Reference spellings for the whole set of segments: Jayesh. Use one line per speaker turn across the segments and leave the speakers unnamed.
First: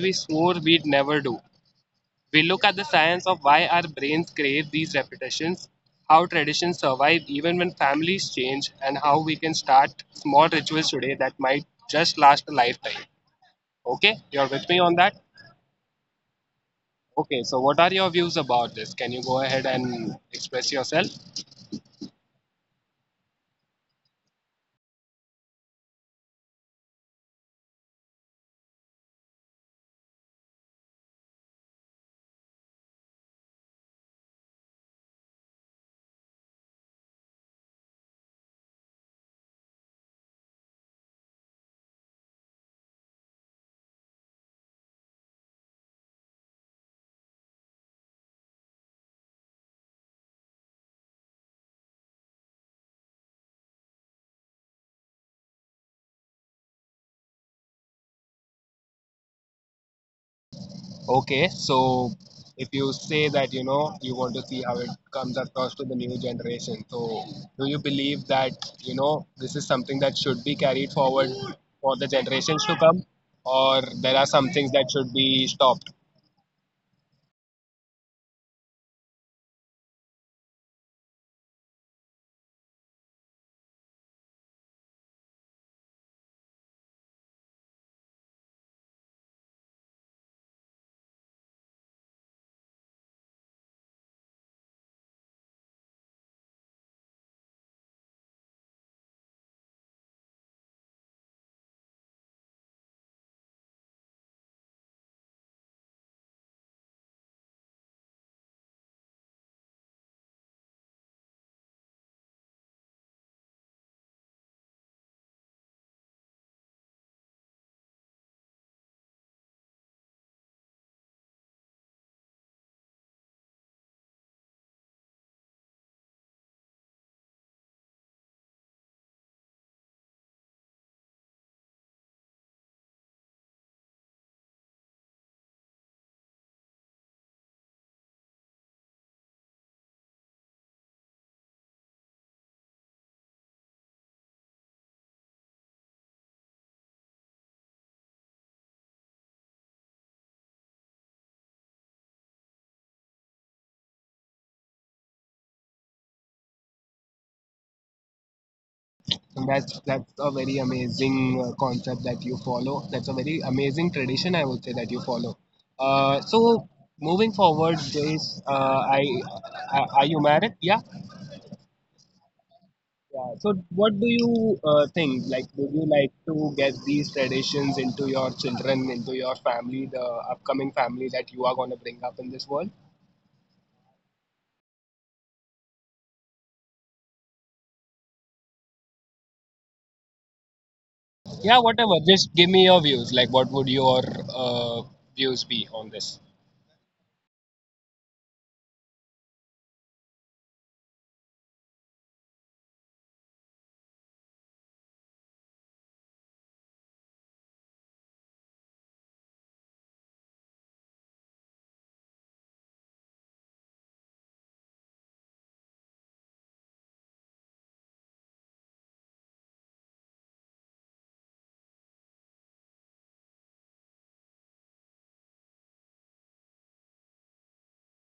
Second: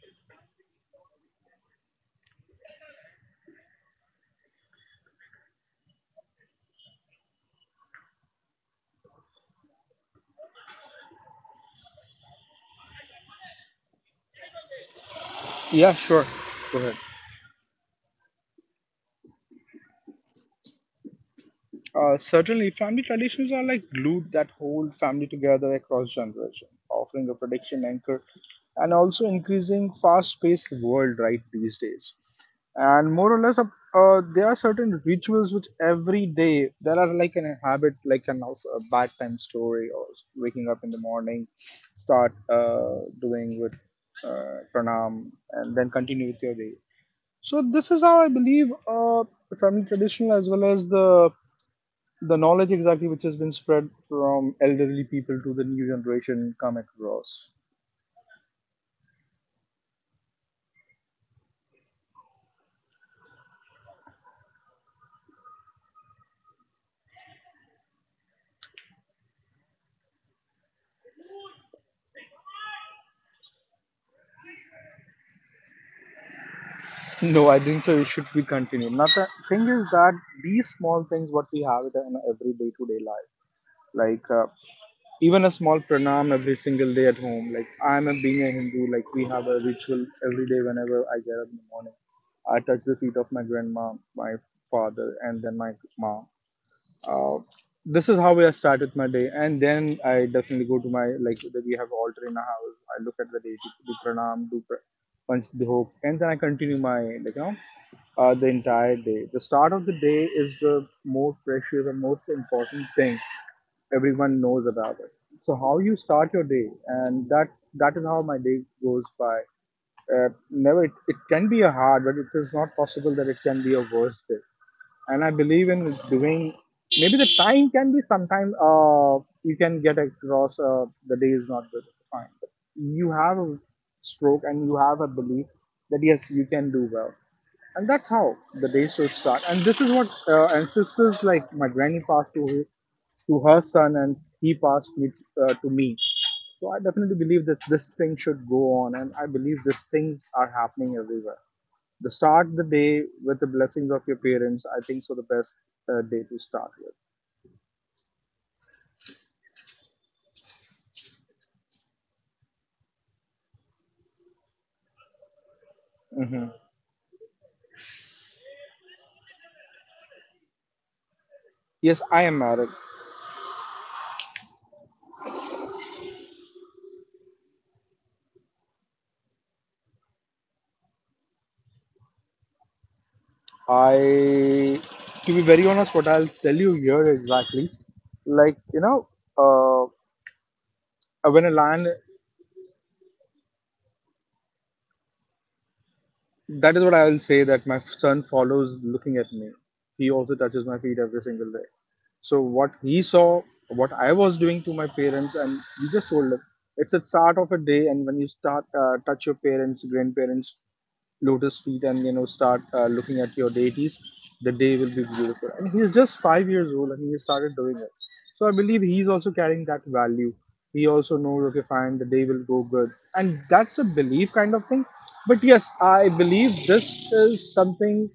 we swore we'd never do. We look at the science of why our brains crave these repetitions, how traditions survive even when families change, and how we can start small rituals today that might just last a lifetime. Okay, you're with me on that?
Yeah, sure. Go ahead.
Okay, so what are your views about this? Can you go ahead and express yourself?
Certainly, family traditions are like glue that hold family together across generations, offering a protection anchor and also increasing fast-paced world right these days. And more or less, there are certain rituals which every day there are like an habit, like an of a bedtime story, or waking up in the morning, start doing with pranam, and then continue with your day. So this is how I believe the family traditional as well as the knowledge exactly which has been spread from elderly people to the new generation come across.
Okay, so if you say that you know you want to see how it comes across to the new generation, so do you believe that you know this is something that should be carried forward for the generations to come, or there are some things that should be stopped?
No, I think so. It should be continued. Not the thing is that these small things what we have it in every day to day life, like even a small pranam every single day at home. Like I'm a, being a Hindu, like we have a ritual every day whenever I get up in the morning. I touch the feet of my grandma, my father, and then my mom. uh, this is how I start with my day, and then I definitely go to my like we have altar in our house. I look at the day, do pranam, punch the hope, and then I continue my like you know the entire day. The start of the day is the most precious and most important thing everyone knows about it. So how you start your day, and that is how my day goes by. Uh, Never it can be a hard, but it is not possible that it can be a worse day, and I believe in doing. Maybe the time can be sometime. You can get across. The day is not good. Fine, but you have a stroke and you have a belief that yes, you can do well, and that's how the day should start. And this is what ancestors like my granny passed to her son, and he passed me to me. So I definitely believe that this thing should go on, and I believe these things are happening everywhere. The start the day with the blessings of your parents, I think so the best day to start with.
And that's a very amazing concept that you follow. That's a very amazing tradition, I would say, that you follow. Uh,
Mhm.
so moving forward, Jace, I, I are you married? Yeah.
Yes, I am married.
Yeah. So, what do you think? Like, would you like to get these traditions into your children, into your family, the upcoming family that you are going to bring up in this world?
I to be very honest what I'll tell you here exactly like you know, uh, when a
Yeah,
lion.
whatever. Just give me your views. Like, what would your uh, views be on this?
That is what I will say, that my son follows looking at me. He also touches my feet every single day. So what he saw, what I was doing to my parents, and he just told him, it's the start of a day, and when you start touch your parents, grandparents, lotus feet, and you know start looking at your deities, the day will be beautiful. And he is just 5 years old and he started doing it. So I believe he's also carrying that value. He also knows okay fine the day will go good, and that's a belief kind of thing. But yes, I believe this is something.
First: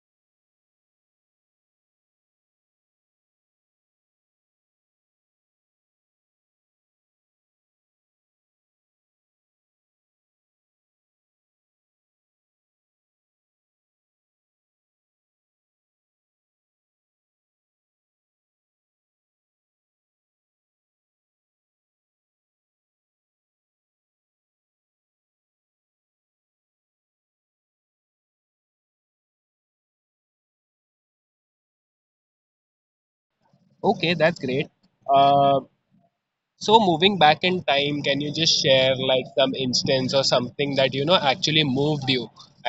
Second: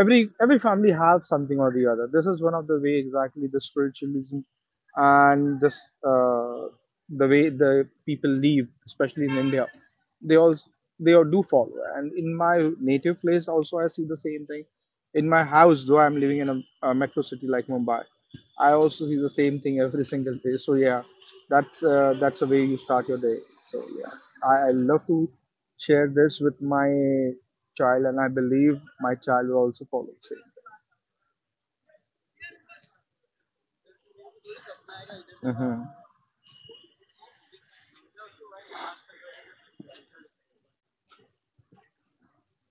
Every family have something or the other. This is one of the way exactly the spiritualism and this uh, the way the people live, especially in India, they all they all do follow. And in my native place also, I see the same thing. In my house, though I'm living in a metro city like Mumbai, I also see the same thing every single day. So yeah, that's the way you start your day. So yeah, I love to share this with my child, and I believe my child will also follow the same.
Okay, that's great. Uh,
Mm-hmm.
So moving back in time, can you just share like some instance or something that you know actually moved you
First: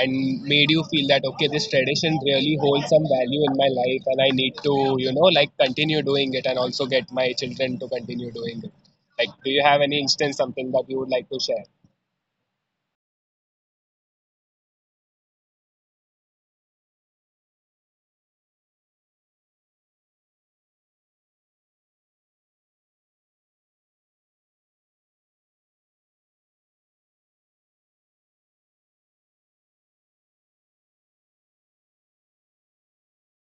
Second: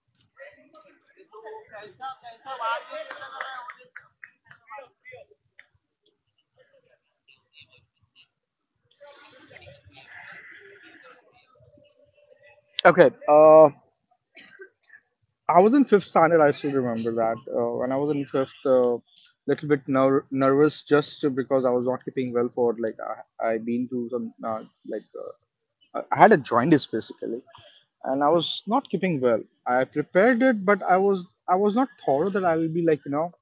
and made you feel that okay, this tradition really holds some value in my life and I need to, you know, like continue doing it and also get my children to continue doing it. Like do you have any instance something that you would like to share?
Okay. I was in fifth standard. I still remember that. When I was in fifth, a little bit nervous just because I was not keeping well for like I been to some like I had a jaundice basically, and I was not keeping well. I prepared it, but I was not thought that I'll be like you know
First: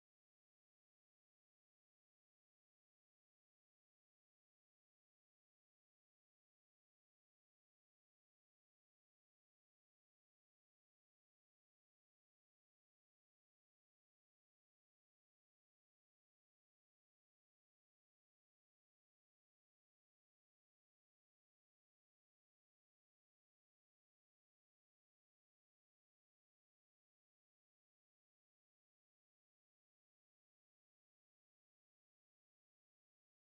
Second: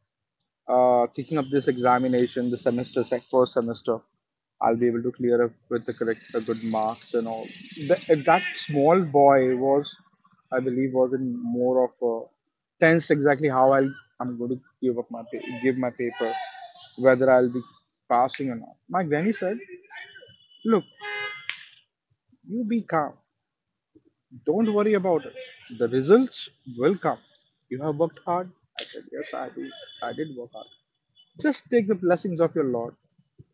thinking of this examination, the semester, sec first semester, I'll be able to clear up with the correct, the good marks and all. The, that small boy was, I believe, was in more of a tense exactly how I'll, I'm going to give my paper, whether I'll be passing or not. My granny said, "Look, you be calm. Don't worry about it. The results will come. You have worked hard." I said, "Yes, I do. I did work hard." Just take the blessings of your Lord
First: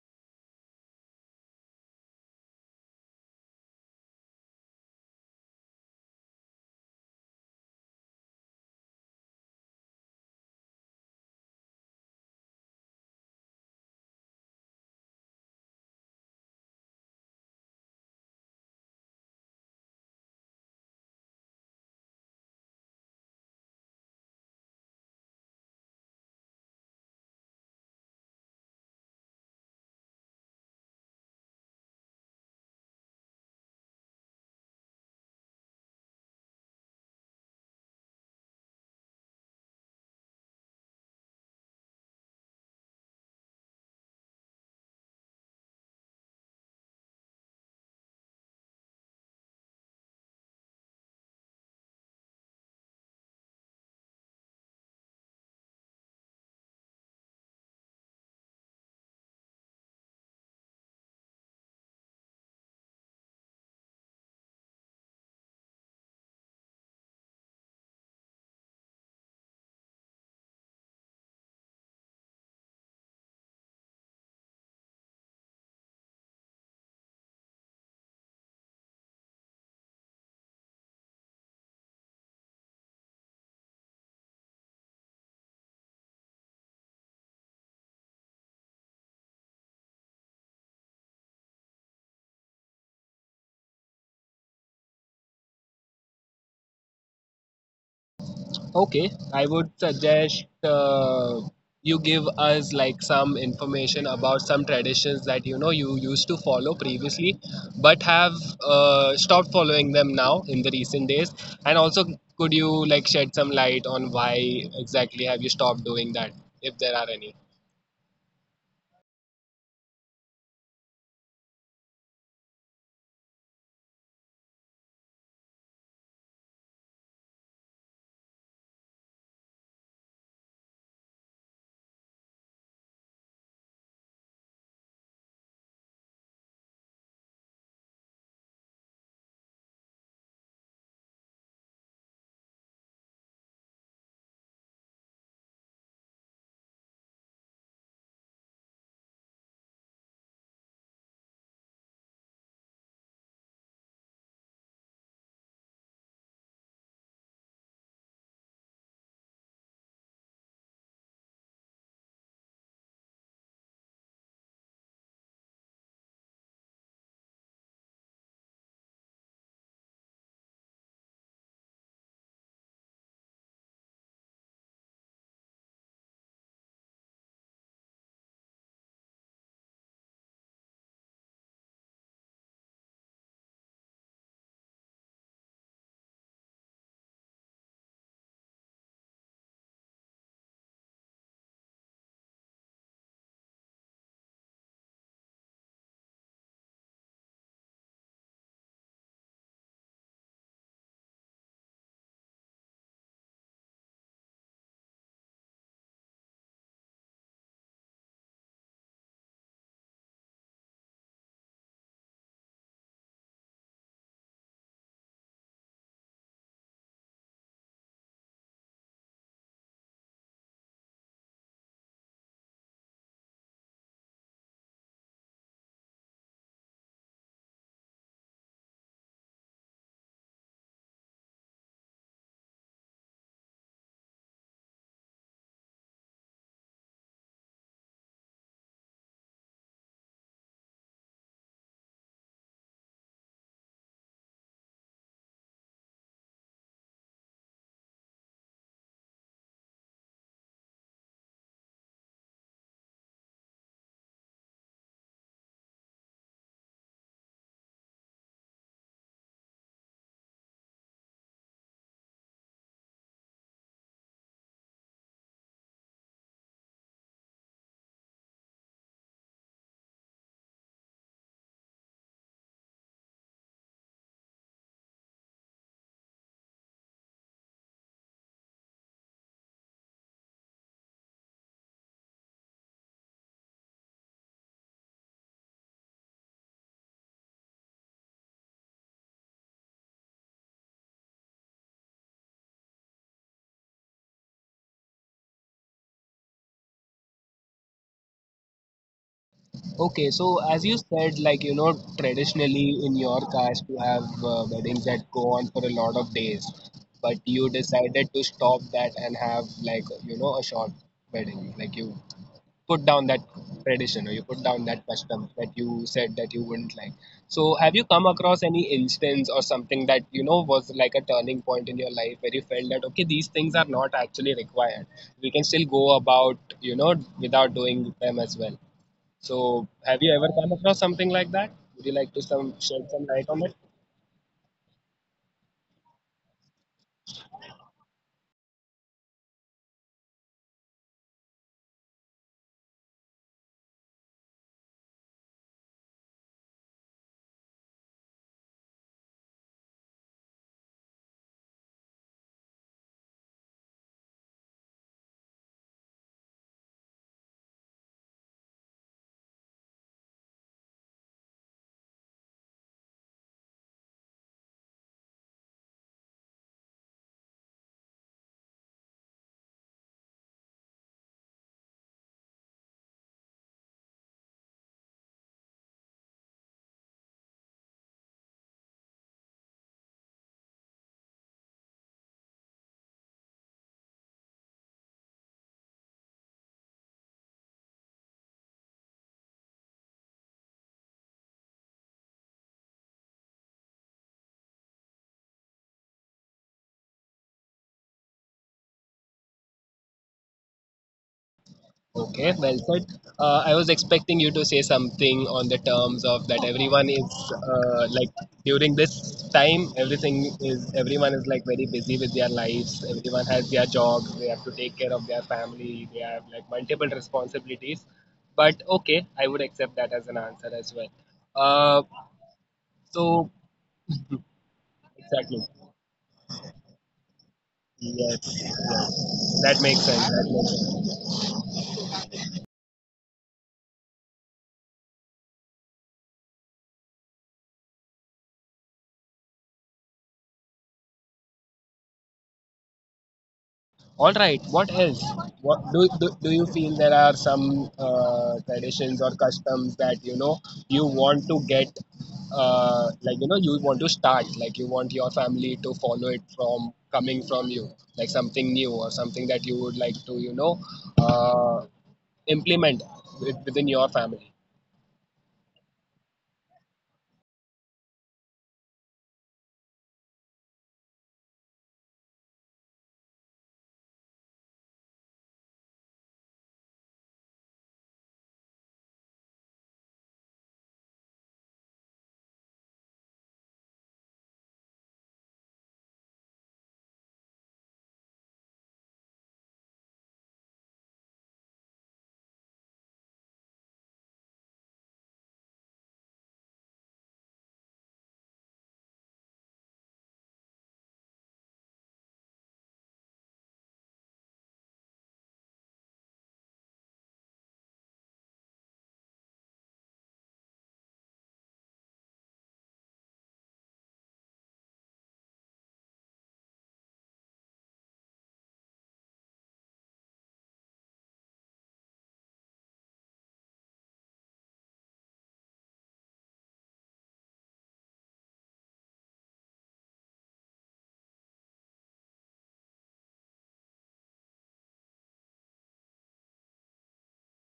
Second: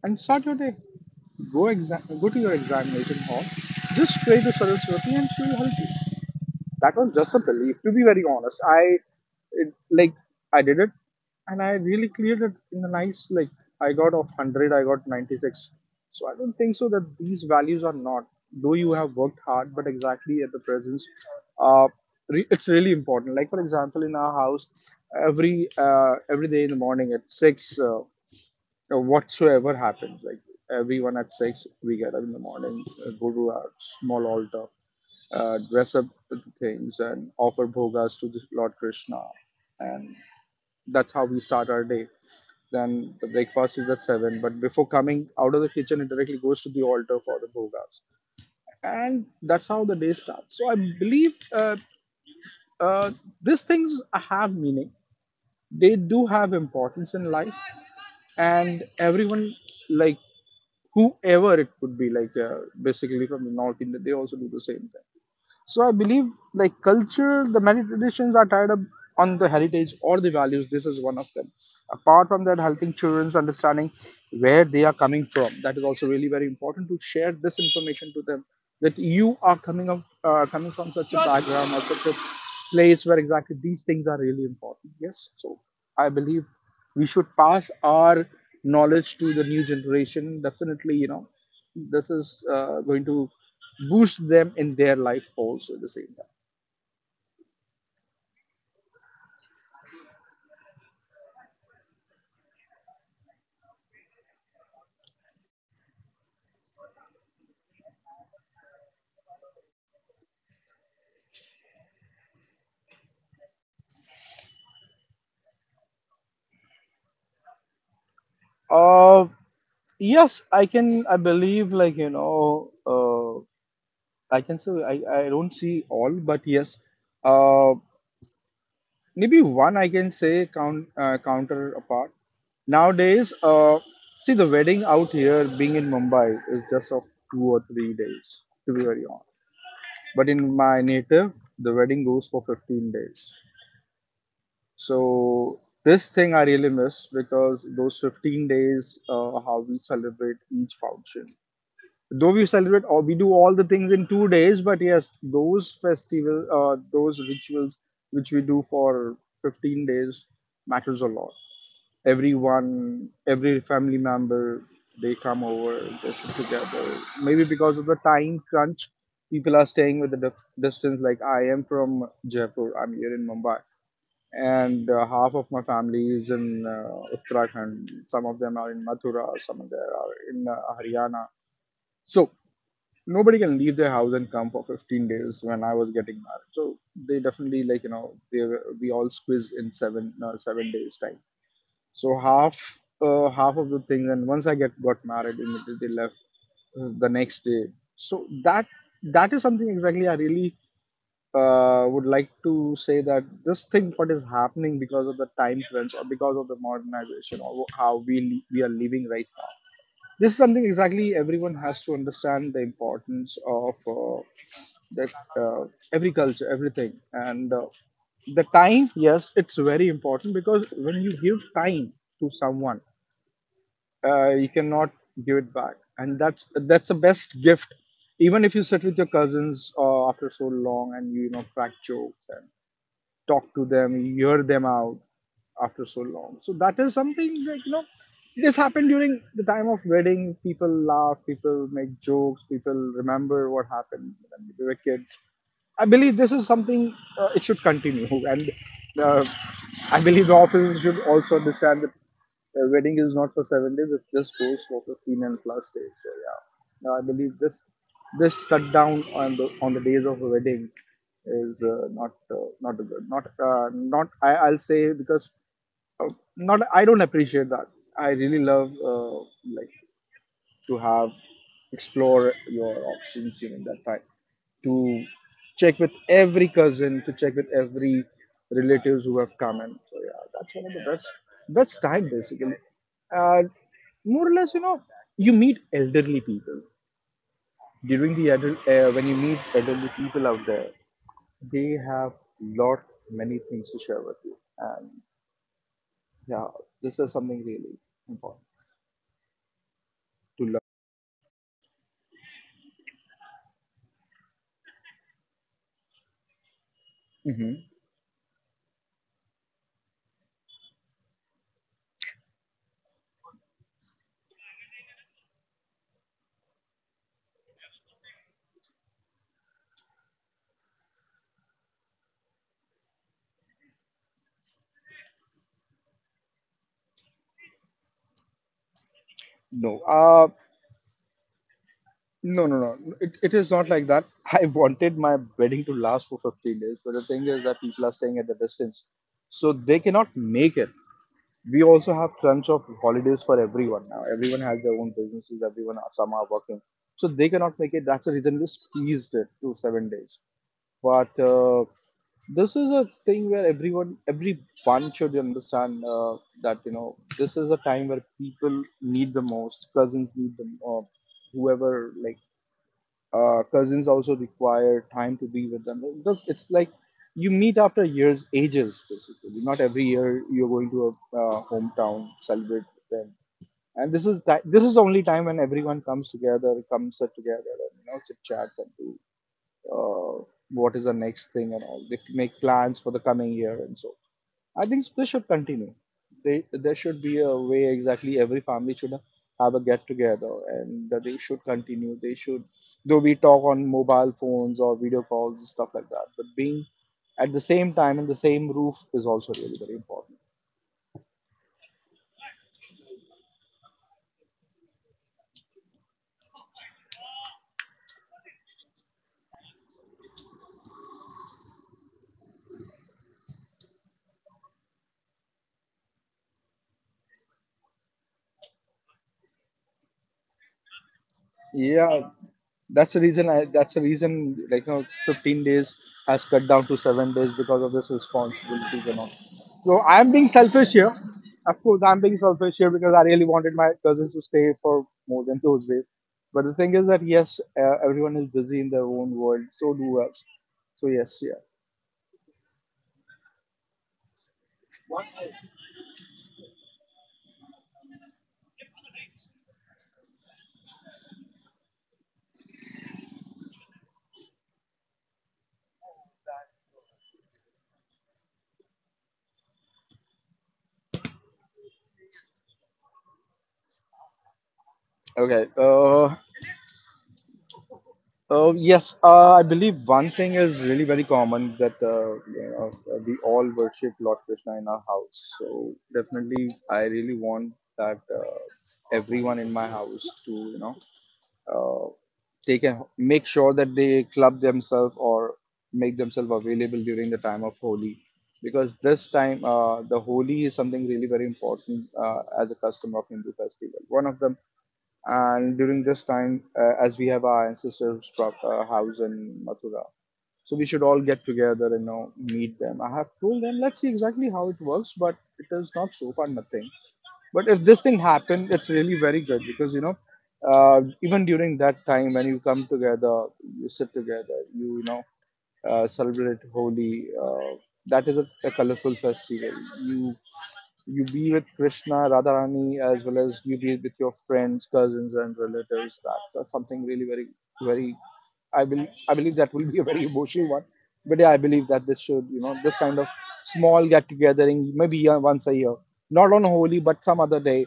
and start your day. Go to your examination hall. Just pray to Saraswati and she will help you. That was just a belief, to be very honest. It, like I did it and I really cleared it in a nice like I got off 100, I got 96. So I don't think so that these values are not. Though you have worked hard, but exactly at the presence, uh, it's really important. Like for example, in our house, every day in the morning at six, whatsoever happens. Like everyone at six, we get up in the morning, go to our small altar, dress up with things, and offer bhogas to the Lord Krishna, and that's how we start our day. Then the breakfast is at seven, but before coming out of the kitchen, it directly goes to the altar for the bhogas, and that's how the day starts. So I believe uh, these things have meaning, they do have importance in life, and everyone, like whoever it could be, like basically from the north India, they also do the same thing. So I believe like culture, the many traditions are tied up on the heritage or the values. This is one of them. Apart from that, helping children's understanding where they are coming from. That is also really very important to share this information to them, that you are coming up coming from such a background or such a place where exactly these things are really important. Yes. So I believe we should pass our knowledge to the new generation. Definitely, you know, this is going to boost them in their life also at the same time.
Okay, I would suggest you give us like some information about some traditions that you know you used to follow previously, but have stopped following them now in the recent days. And also, could you like shed some light on why exactly have you stopped doing that, if there are any?
Uh, yes, I can. I believe, like you know, uh, I can say I don't see all, but yes, uh, maybe one I can say counterpart. Nowadays, see the wedding out here being in Mumbai is just of 2 or 3 days, to be very honest. But in my native, the wedding goes for 15 days. So this thing I really miss because those 15 days, how we celebrate each function. Though we celebrate or we do all the things in 2 days, but yes, those festival, those rituals which we do for 15 days matters a lot. Everyone, every family member, they come over, they sit together. Maybe because of the time crunch, people are staying with the distance. Like I am from Jaipur, I'm here in Mumbai and half of my family is in Uttarakhand. Some of them are in Mathura, some of them are in Haryana. So nobody can leave their house and come for 15 days when I was getting married. So they definitely like you know we all squeeze in 7 days time. So half of the things, and once I get got married, immediately left the next day. So that is something exactly I really would like to say that this thing what is happening because of the time crunch or because of the modernization or how we are living right now, this is something exactly everyone has to understand the importance of that uh, every culture everything and the time yes it's very important, because when you give time to someone, you cannot give it back, and that's the best gift. Even if you sit with your cousins after so long and you know crack jokes, talk to them, hear them out after so long. So that is something that you know this happened during the time of wedding. People laugh, people make jokes, people remember what happened when we were kids. I believe this is something it should continue, and uh, I believe the officers should also understand that the wedding is not for 7 days; it just goes for 15 and plus days. So yeah, now, I believe this cut down on the days of a wedding is not not good, not I'll say, because uh, not I don't appreciate that. I really love like to have explore your options during that time to check with every cousin, to check with every relatives who have come in. So yeah, that's one of the best time basically, uh, more or less, you know, you meet elderly people during the adult when you meet elderly people out there, they have lot many things to share with you. And yeah, this is something really important
Okay, so
to
as
learn.
you said, like you know, traditionally in your caste you have weddings that go on for a lot of days, but you
Hmm.
decided to stop that and have like you know a short wedding. Like you put down that tradition or you put down that custom that you said that you wouldn't like. So have you come across any instance or something that you know was like a turning point in your life where you felt that okay, these things are not actually required. We can still go about you know without doing them as well. So,
No.
have you ever come across something like that? Would you like to
No, no,
some
no.
shed some
It,
light
it
on
is
it?
not like that. I wanted my wedding to last for 15 days, but the thing is that people are staying at the distance. So they cannot make it. We also have crunch of holidays for everyone now. Everyone has their own businesses, some are working. So they cannot make it. That's the reason we squeezed it to 7 days. But this is a thing where everyone should understand that, you know, this is a time where people need the most, cousins need the most, whoever like. Cousins also require time to be with them. Look, it's like you meet after years, ages basically. Not every year you're going to a hometown celebrate them. And this is the only time when everyone comes together, and you know, chit chat and do uh, what is the next thing and all. They make plans for the coming year and so. I think this should continue. There should be a way exactly every family should have a get together, and that they should continue. They should, though we talk on mobile phones or video calls and stuff like that, but being at the same time in the same roof is also really very important.
Okay, well said. I was expecting you to say something on the terms of that everyone is like during this time, everything is everyone is like very busy with their lives. Everyone has their jobs. They have to take care of their family. They have like multiple responsibilities. But okay, I would accept that as an answer as well. Uh,
Yeah, that's the reason.
so
I That's the reason. Like you know,
exactly,
15 days has cut down to 7 days because of this
yes, yes,
responsibilities and all.
that makes
So
sense.
I'm being
That makes
selfish
sense.
here. Of course, I'm being selfish here because I really wanted my cousins to stay for more than those days. But the thing is that yes, everyone is busy in their own world. So do us. So yes, yeah.
All right. What else? What do you feel there are some traditions or customs that you know you want to get like you know you want to start like you want your family to follow it from coming from you like something new or something that you would like to you know uh, implement with- within your family.
Okay. Yes, I believe one thing is really very common that you know, we all worship Lord Krishna in our house. So definitely, I really want that everyone in my house to, you know, uh, take and make sure that they club themselves or make themselves available during the time of Holi, because this time the Holi is something really very important as a custom of Hindu festival. One of them, and during this time, as we have our ancestors' house in Mathura, so we should all get together and, you know, meet them. I have told them, let's see exactly how it works, but it is not so far nothing. But if this thing happened, it's really very good because, you know, even during that time when you come together, you sit together, you know, celebrate Holi. That is a colorful festival. You you be with Krishna, Radharani, as well as you be with your friends, cousins, and relatives. That's something really very. I believe that will be a very emotional one, but yeah, I believe that this should, you know, this kind of small get togethering, maybe once a year, not on Holi, but some other day.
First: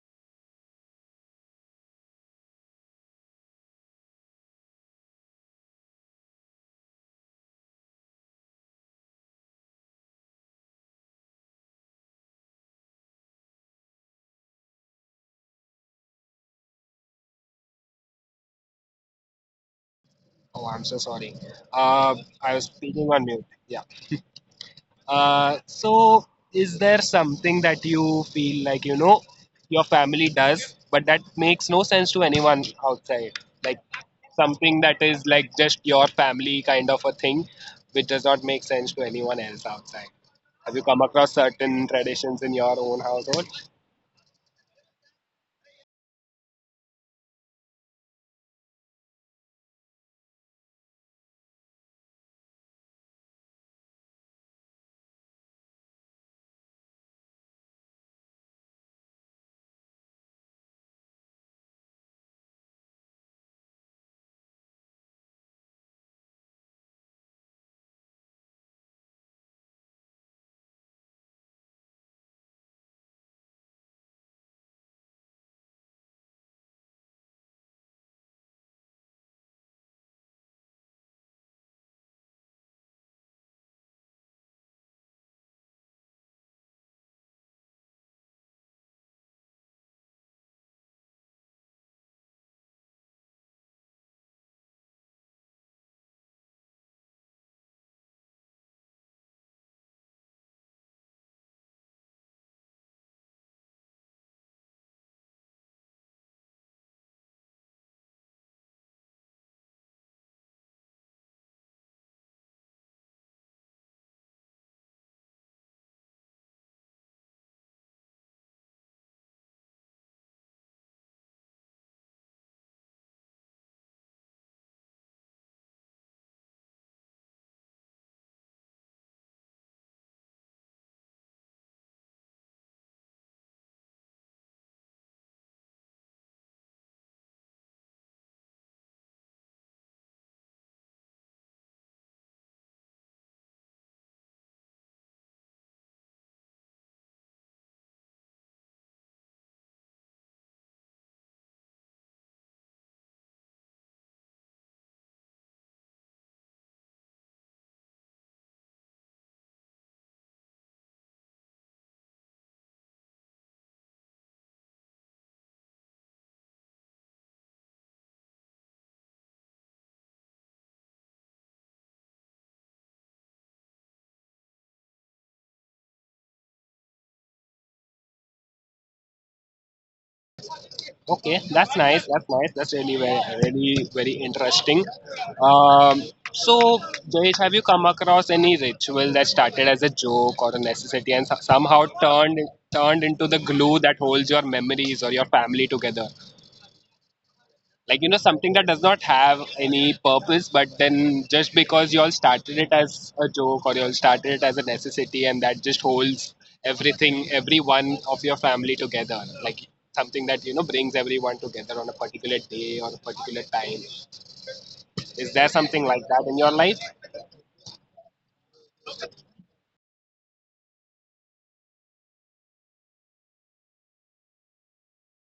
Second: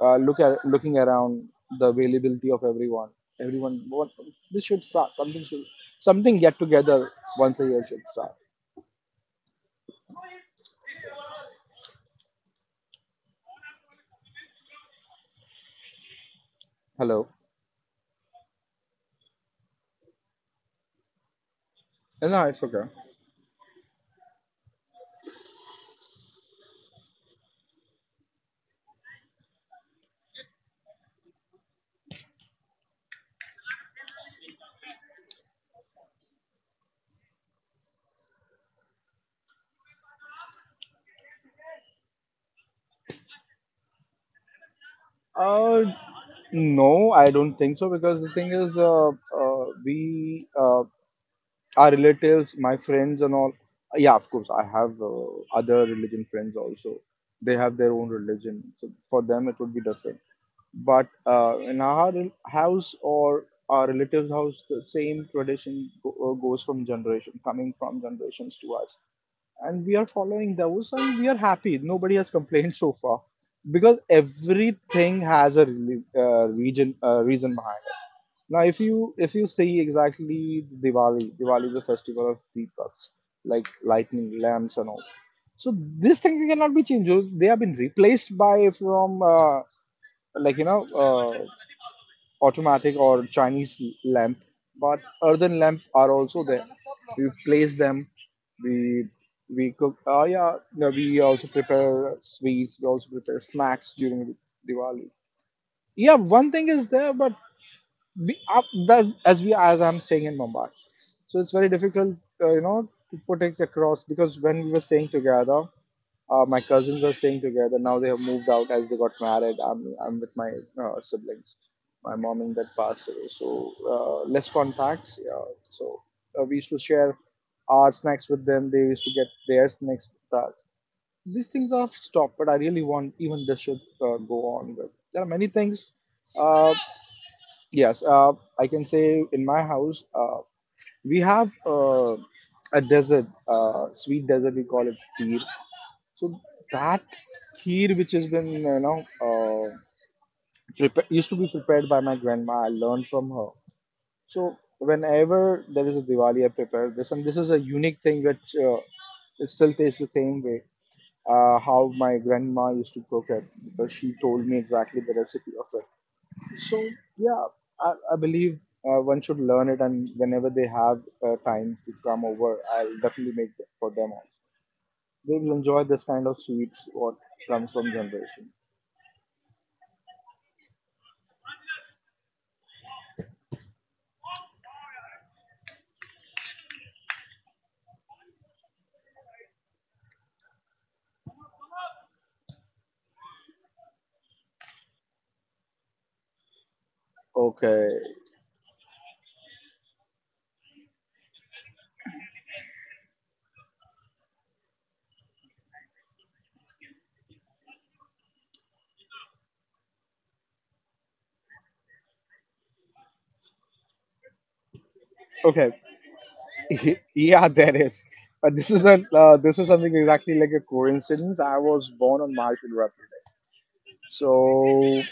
Look at looking around the availability of everyone. Everyone, what, this should start something. Should, something get together once a year should start. Hello.
Oh, I'm so sorry. Uh,
No, it's
I was
okay.
speaking on mute. Yeah. Uh, so, is there something that you feel like you know your family does, but that makes no sense to anyone outside? Like something that is like just your family kind of a thing, which does not make sense to anyone else outside. Have you come across certain traditions in your own household?
Uh, no, I don't think so because the thing is, we our relatives, my friends, and all. Yeah, of course, I have other religion friends also. They have their own religion, so for them it would be different. But in our house or our relatives' house, the same tradition goes from generation, coming from generations to us, and we are following those, and we are happy. Nobody has complained so far because everything has a reli- region reason behind it. Now, if you see exactly Diwali, Diwali is a festival of deepaks, like lightning lamps and all. So this thing cannot be changed. So, they have been replaced by from like you know automatic or Chinese lamp, but earthen lamp are also there. We place them. We we cook. Yeah, no, we also prepare sweets. We also prepare snacks during Diwali. Yeah, one thing is there, but as we as I'm staying in Mumbai, so it's very difficult, you know, to put it across because when we were staying together, my cousins were staying together. Now they have moved out as they got married. I'm with my siblings, my mom in that passed away, so less contacts. Yeah, so we used to share our snacks with them. They used to get their snacks with us. These things have stopped, but I really want even this should go on. But there are many things. Uh, Yes, I can say in my house we have a desert, sweet desert, we call it kheer. So that kheer which has been, you know, used to be prepared by my grandma. I learned from her. So whenever there is a Diwali, I prepare this, and this is a unique thing which it still tastes the same way. How my grandma used to cook it, because she told me exactly the recipe of it. So yeah, I believe one should learn it, and whenever they have time to come over, I'll definitely make it for them also. They will enjoy this kind of sweets what comes from generation.
Okay, that's nice. That's nice. That's really, very, really, very interesting. Um, so, Jayesh, have you come across any ritual that started as a joke or a necessity and somehow turned into the glue that holds your memories or your family together? Like
Okay.
you know something that does not have any purpose but then just because you all started it as a joke or you all started it as a necessity and that just holds everything every one of your family together, like something that you know brings everyone together on a particular day or a particular time, is there something
Okay.
like that in your life?
yeah, there is. This is a this is something exactly like a coincidence. I was born on March 11th. So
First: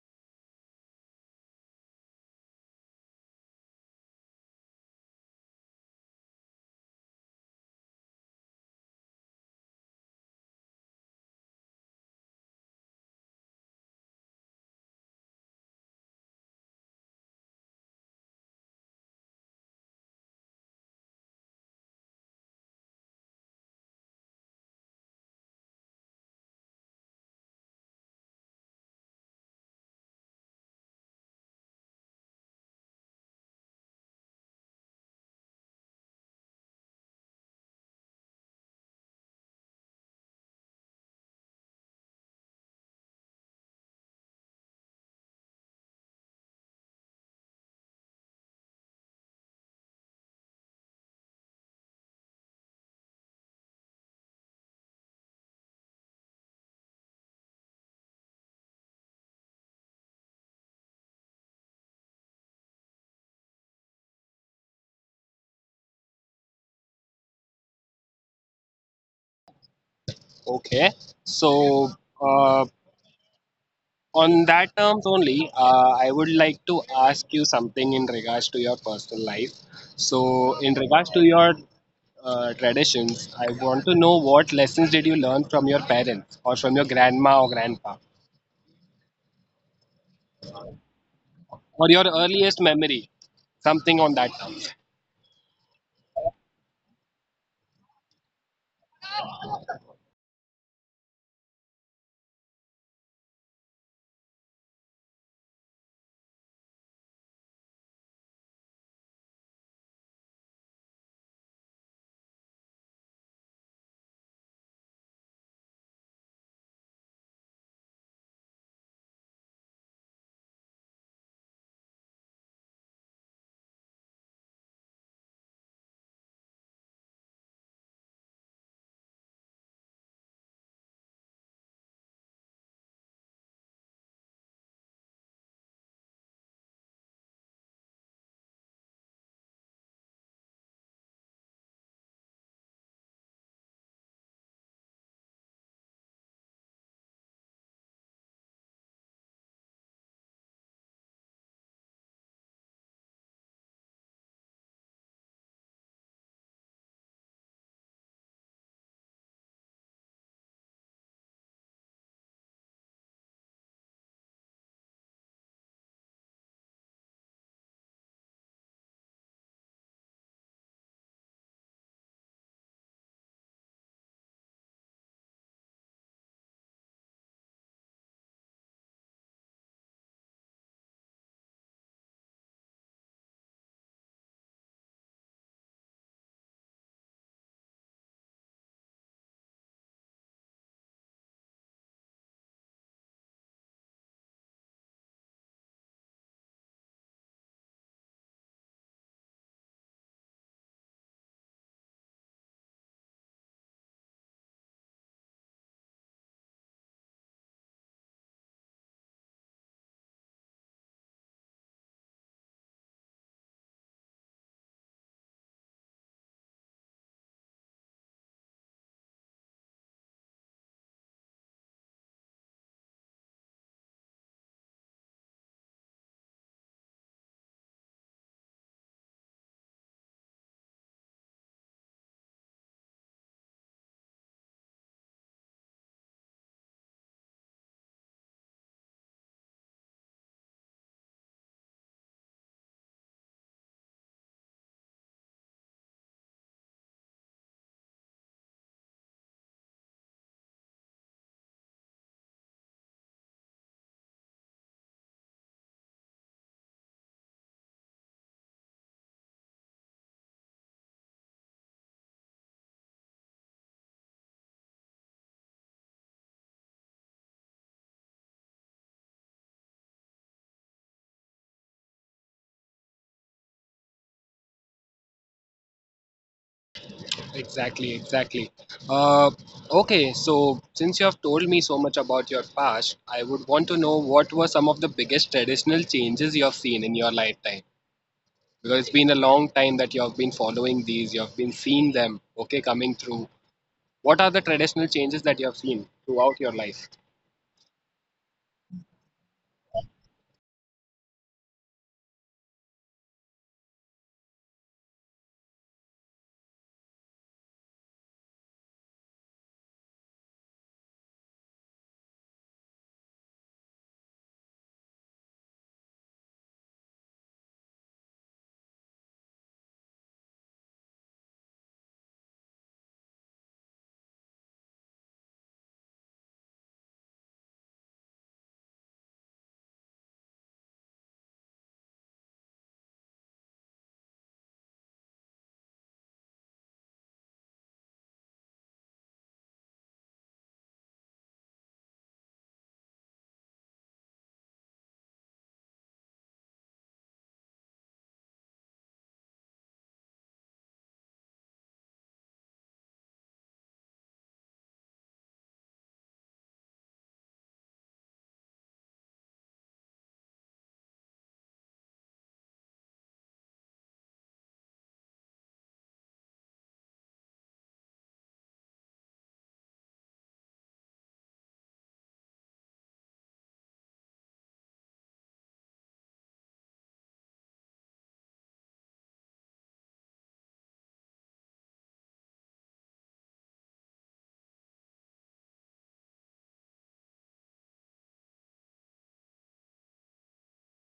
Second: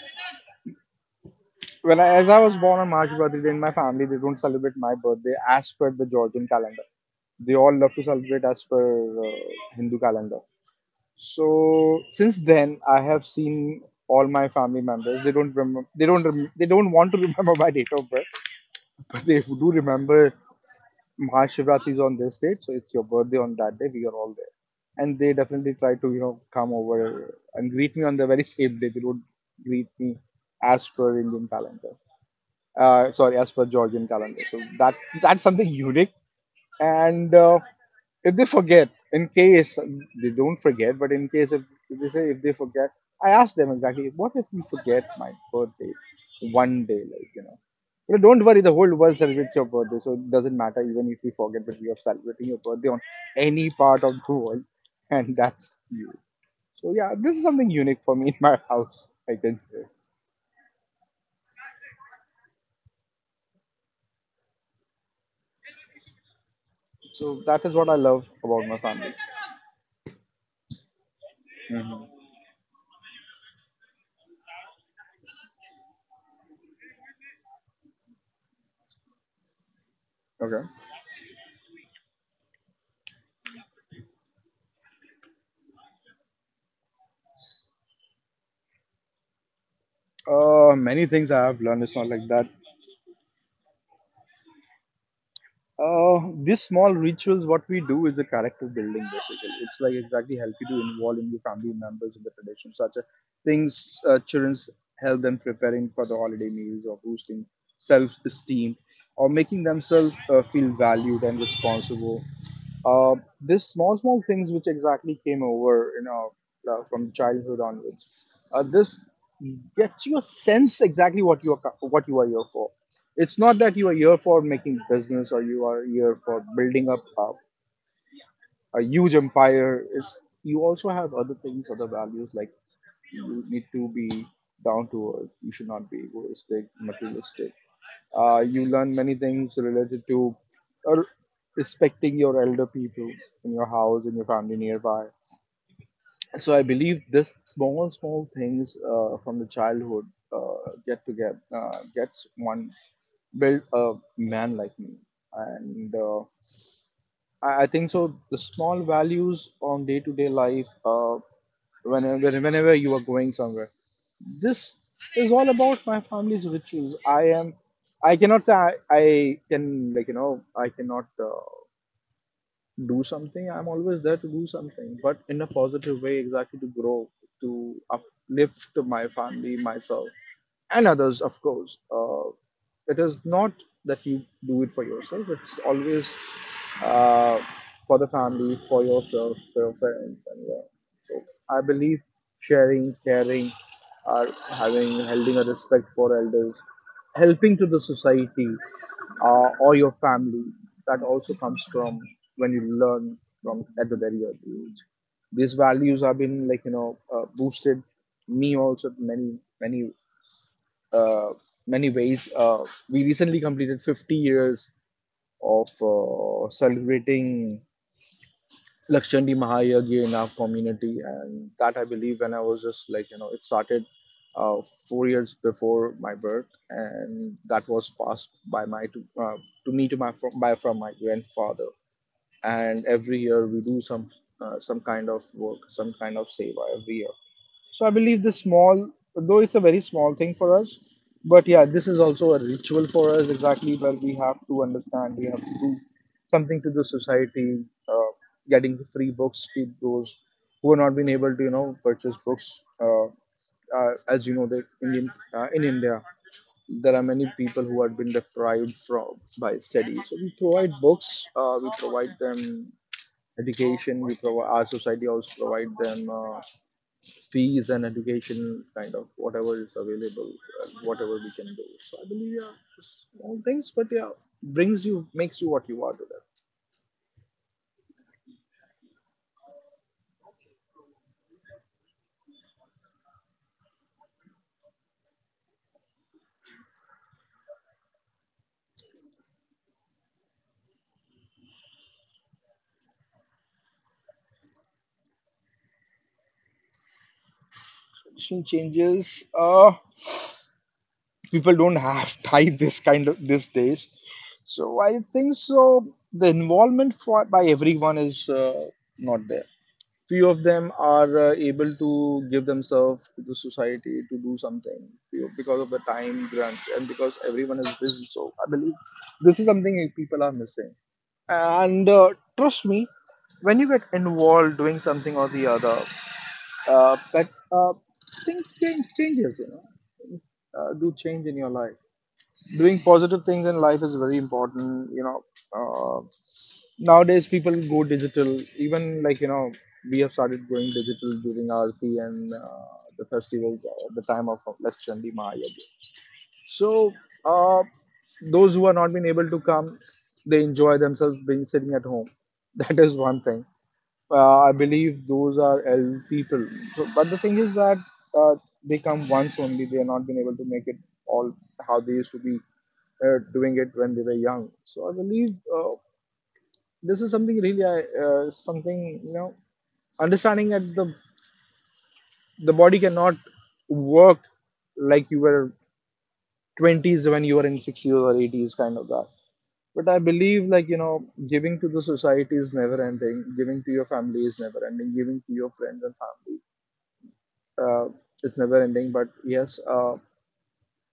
when I, as I was born on March birthday, in my family they don't celebrate my birthday as per the Georgian calendar. They all love to celebrate as per Hindu calendar. So since then, I have seen all my family members. They don't remember. They don't. They don't want to remember my date of birth, but they do remember Mahashivratri is on this date, so it's your birthday on that day. We are all there, and they definitely try to, you know, come over and greet me on the very same day. They don't greet me as per Indian calendar, sorry, as per Georgian calendar. So that's something unique. And if they forget, in case they don't forget, but in case if they say if they forget, I ask them exactly, what if we forget my birthday one day, like you know. But don't worry, the whole world celebrates your birthday, so it doesn't matter even if we forget, but we are celebrating your birthday on any part of the world, and that's you. So yeah, this is something unique for me in my house, I can say. So that is what I love about my family.
Okay, so
Hmm.
uh, on that terms only, I would like to ask you something in regards to your personal life. So,
Okay.
in regards to your traditions, I want to know what lessons did you learn from your parents or from your grandma or grandpa
Many things I have learned.
or
It's
your
not like that.
earliest memory, something on that terms.
These small rituals, what we do is a character building basically. It's like exactly help you to involve in your family members in the tradition, such as things, children's, help them preparing for the holiday meals or boosting self-esteem or making themselves feel valued and responsible. Uh, this small, small things which exactly came over, you know, from childhood onwards. This gets you a sense exactly what you are what you are here for. It's not that you are here for making business or you are here for building up a huge empire. It's you also have other things, other values like you need to be down to earth. You should not be egoistic, materialistic. You learn many things related to uh, respecting your elder people in your house, in your family nearby. So I believe this small, small things from the childhood get to get gets one build a man like me, and I think so. The small values on day to day life, whenever you are going somewhere, this is all about my family's rituals. I am. I cannot say I can like you know I cannot. Do something. I'm always there to do something, but in a positive way exactly to grow, to uplift my family, myself, and others. Of course, it is not that you do it for yourself. It's always, uh, for the family, for yourself, for your parents, and yeah. I believe sharing, caring, are having holding a respect for elders, helping to the society or your family. That also comes from when you learn from at the very early age. These values have been boosted me also in many uh, many ways. We recently completed 50 years of celebrating Lakshandi Mahayagya in our community, and that I believe when I was just like you know it started uh, 4 years before my birth, and that was passed by my to me to my from, by from my grandfather. And every year we do some kind of work, some kind of seva every year. So I believe this small, though it's a very small thing for us, but yeah, this is also a ritual for us exactly, where we have to understand, we have to do something to the society, getting the free books to those who have not been able to, purchase books. As you know, that Indian in India there are many people who have been deprived from by study. So we provide books, we provide them education, we provide, our society also provide them. Fees and education kind of, whatever is available, whatever we can do. So I believe, yeah, just small things, but yeah, brings you, makes you what you are to that.
Exactly, exactly. Uh, okay, so since you have told me so much about your past, I would want to know what were some of the biggest traditional changes you have seen in your lifetime, because it's been a long time that you have been following these, you have been seeing them, okay, coming through. What are the traditional changes that you have seen throughout your life?
Tradition changes, people don't have time this kind of these days, so I think so the involvement for by everyone is not there. Few of them are able to give themselves to the society to do something, because of the time grant, and because everyone is busy. So I believe this is something that people are missing. And trust me, when you get involved doing something or the other, that things change changes, you know, do change in your life. Doing positive things in life is very important, you know. uh, Nowadays people go digital, even we have started going digital during RP, and the festival, the time of let's Chandi. So uh, those who are not been able to come, they enjoy themselves being sitting at home. That is one thing. I believe those are L people. So, but the thing is that uh, they come once only. They are not been able to make it all how they used to be doing it when they were young. So I believe this is something really I something, you know, understanding that the body cannot work like you were 20s when you were in 60s or 80s kind of that. But I believe, giving to the society is never ending, giving to your family is never ending, giving to your friends and family uh, is never ending. But yes,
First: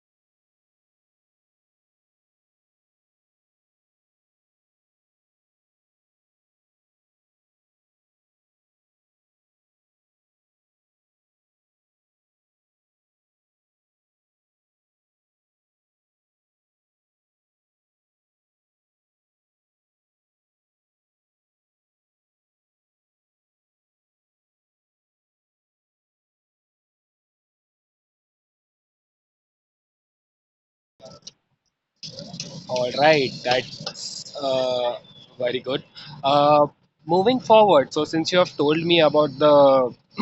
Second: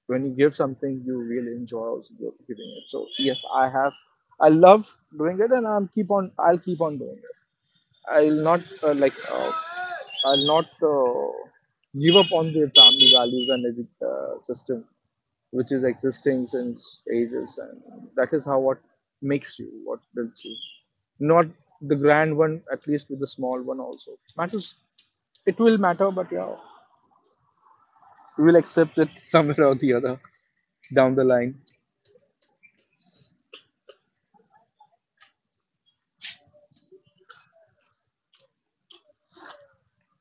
when you give something, you really enjoy also giving it. So yes, I love doing it, and I'll keep on doing it. I'll not I'll not give up on the family values and system which is existing since ages, and that is how, what makes you, what builds you. Not the grand one, at least with the small one also matters. It will matter, but yeah, we will accept it somewhere or the other down the line.
All right, that's very good. Uh, Moving forward, so since you have told me about the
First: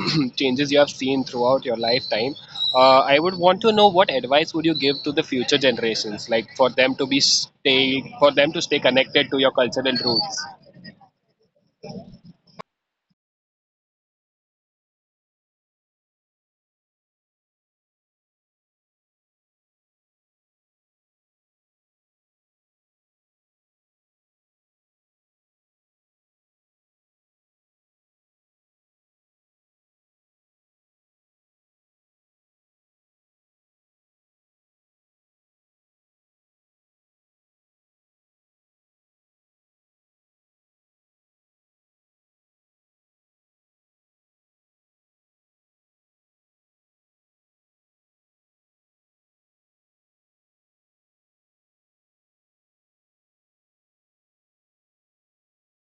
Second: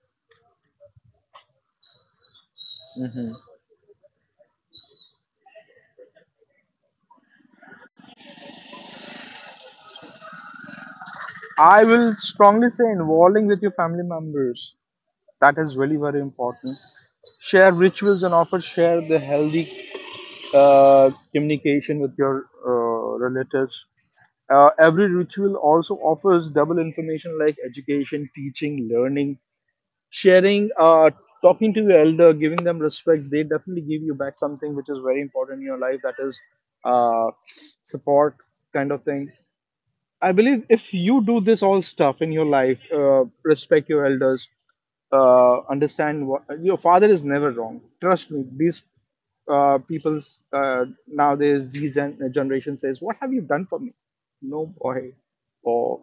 changes you have seen throughout your lifetime, I would want to know what advice would you give to the future generations, like for them to be stay, for them to stay connected to your cultural roots.
I will strongly say involving with your family members. That is really very important. Share rituals, and offer, share the healthy communication with your relatives. Every ritual also offers double information like education, teaching, learning, sharing, talking to your elder, giving them respect. They definitely give you back something which is very important in your life, that is uh, support, kind of thing. I believe if you do this all stuff in your life, respect your elders, understand what, your father is never wrong. Trust me, these people's nowadays, these generation says, "What have you done for me?" No, boy, or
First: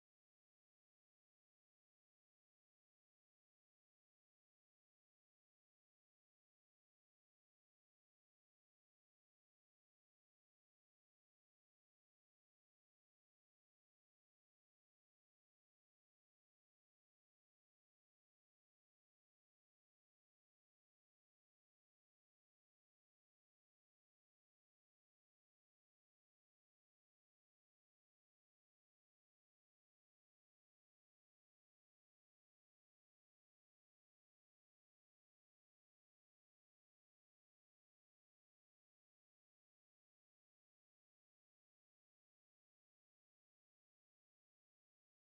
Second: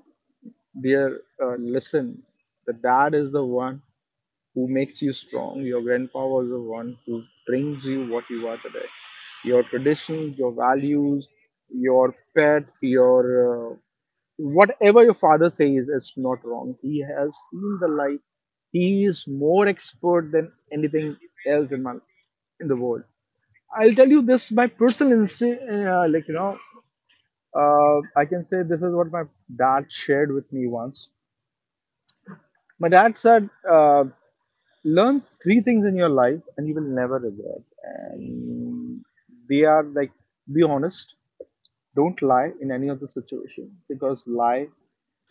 dear, listen. The dad is the one who makes you strong. Your grandpa was the one who brings you what you are today. Your traditions, your values, your pet, your whatever your father says, it's not wrong. He has seen the light. He is more expert than anything else in my, in the world. I'll tell you this, my personal I can say this is what my dad shared with me once. My dad said, learn three things in your life and you will never regret. And they are like, be honest. Don't lie in any other situation, because lie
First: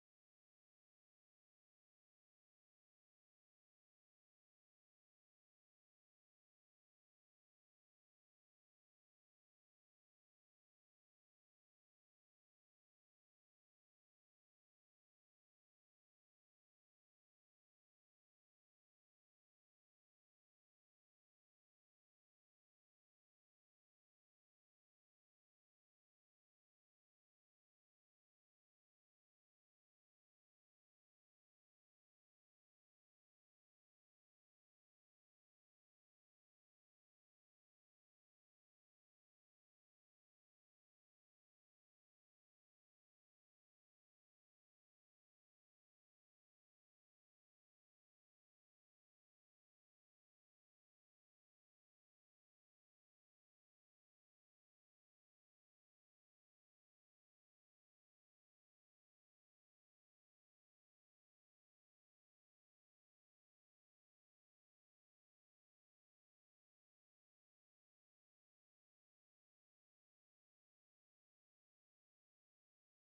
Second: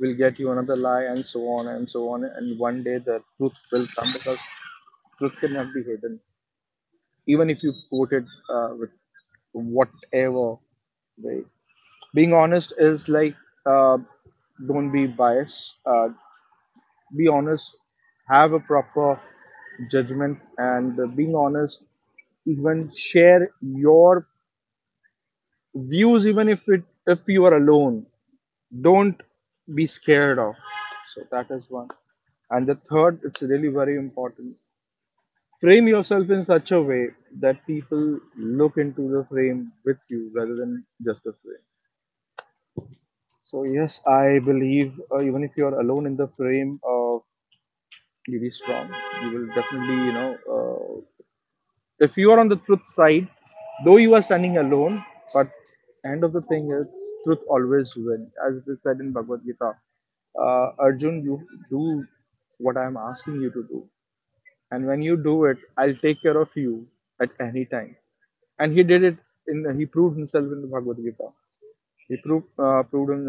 will get you another lie, and so on and so on. And one day the truth will come, because truth cannot be hidden. Even if you quote it with whatever way. Being honest is like, uh, don't be biased. Be honest. Have a proper judgment and being honest. Even share your views, even if you are alone. Don't be scared of. So that is one. And the third, it's really very important, frame yourself in such a way that people look into the frame with you, rather than just a frame. So yes, I believe, even if you are alone in the frame, you be strong. You will definitely, you know, if you are on the truth side, though you are standing alone, but end of the thing is, truth always wins, as it is said in Bhagavad Gita. Arjun, you do what I am asking you to do, and when you do it, I'll take care of you at any time. And he did it. In, he proved himself in the Bhagavad Gita. He proved, uh, proved him,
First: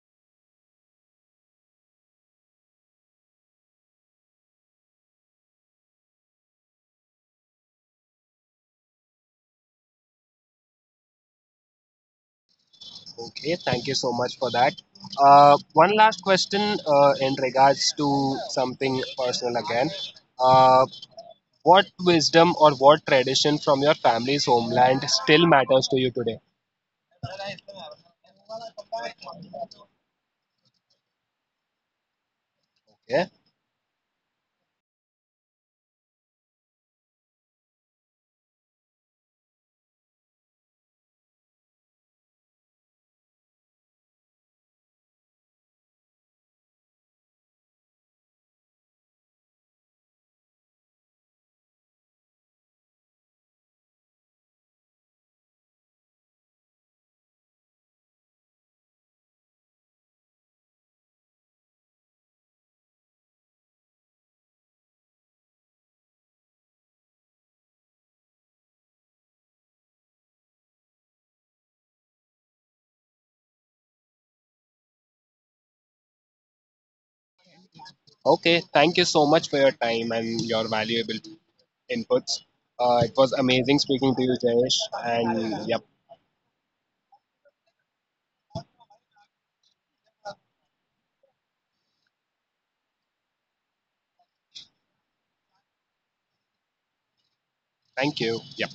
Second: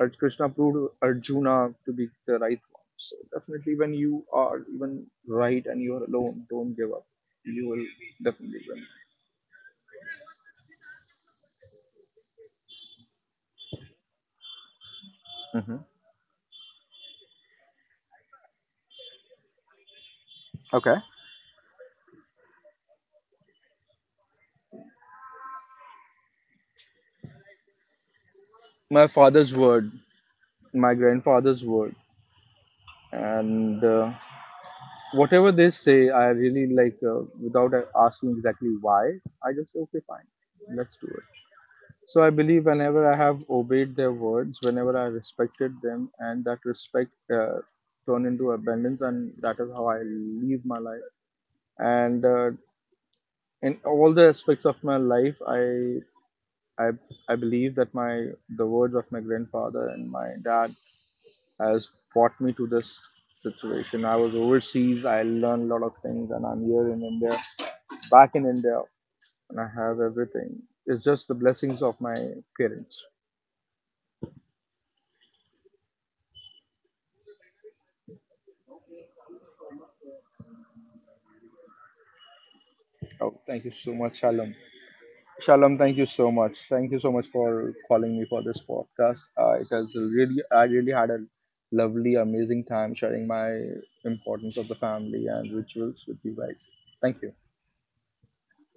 uh, Krishna proved Arjuna to be the right one. So definitely, when you are even right and you are alone, don't give up. You will definitely win.
Okay, thank you so much for that.
Hmm.
One last question in regards to something personal again. Uh,
Okay.
what wisdom or what tradition from your family's homeland still matters to you today?
My father's word, my grandfather's word,
Yeah.
and whatever they say, I really like. Without Asking exactly why, I just say, okay, fine, let's do it. So I believe whenever I have obeyed their words, whenever I respected them, and that respect turned into abundance, and that is how I live my life. And in all the aspects of my life, I I believe that my the words of my grandfather and my dad has brought me to this situation. I was overseas, I learned a lot of things, and I'm here in India, back in India, and I have everything. It's just the blessings of my parents.
Okay, thank you so much for your time and your valuable inputs. It was
Oh, thank you
amazing
so
speaking
much,
to you,
Shalom.
Jayesh. And
Shalom,
yep,
thank you so much. Thank you so much for calling me for this podcast. I really had a lovely, amazing time sharing my importance of the family and rituals with you guys. Thank you.
thank you. Yep.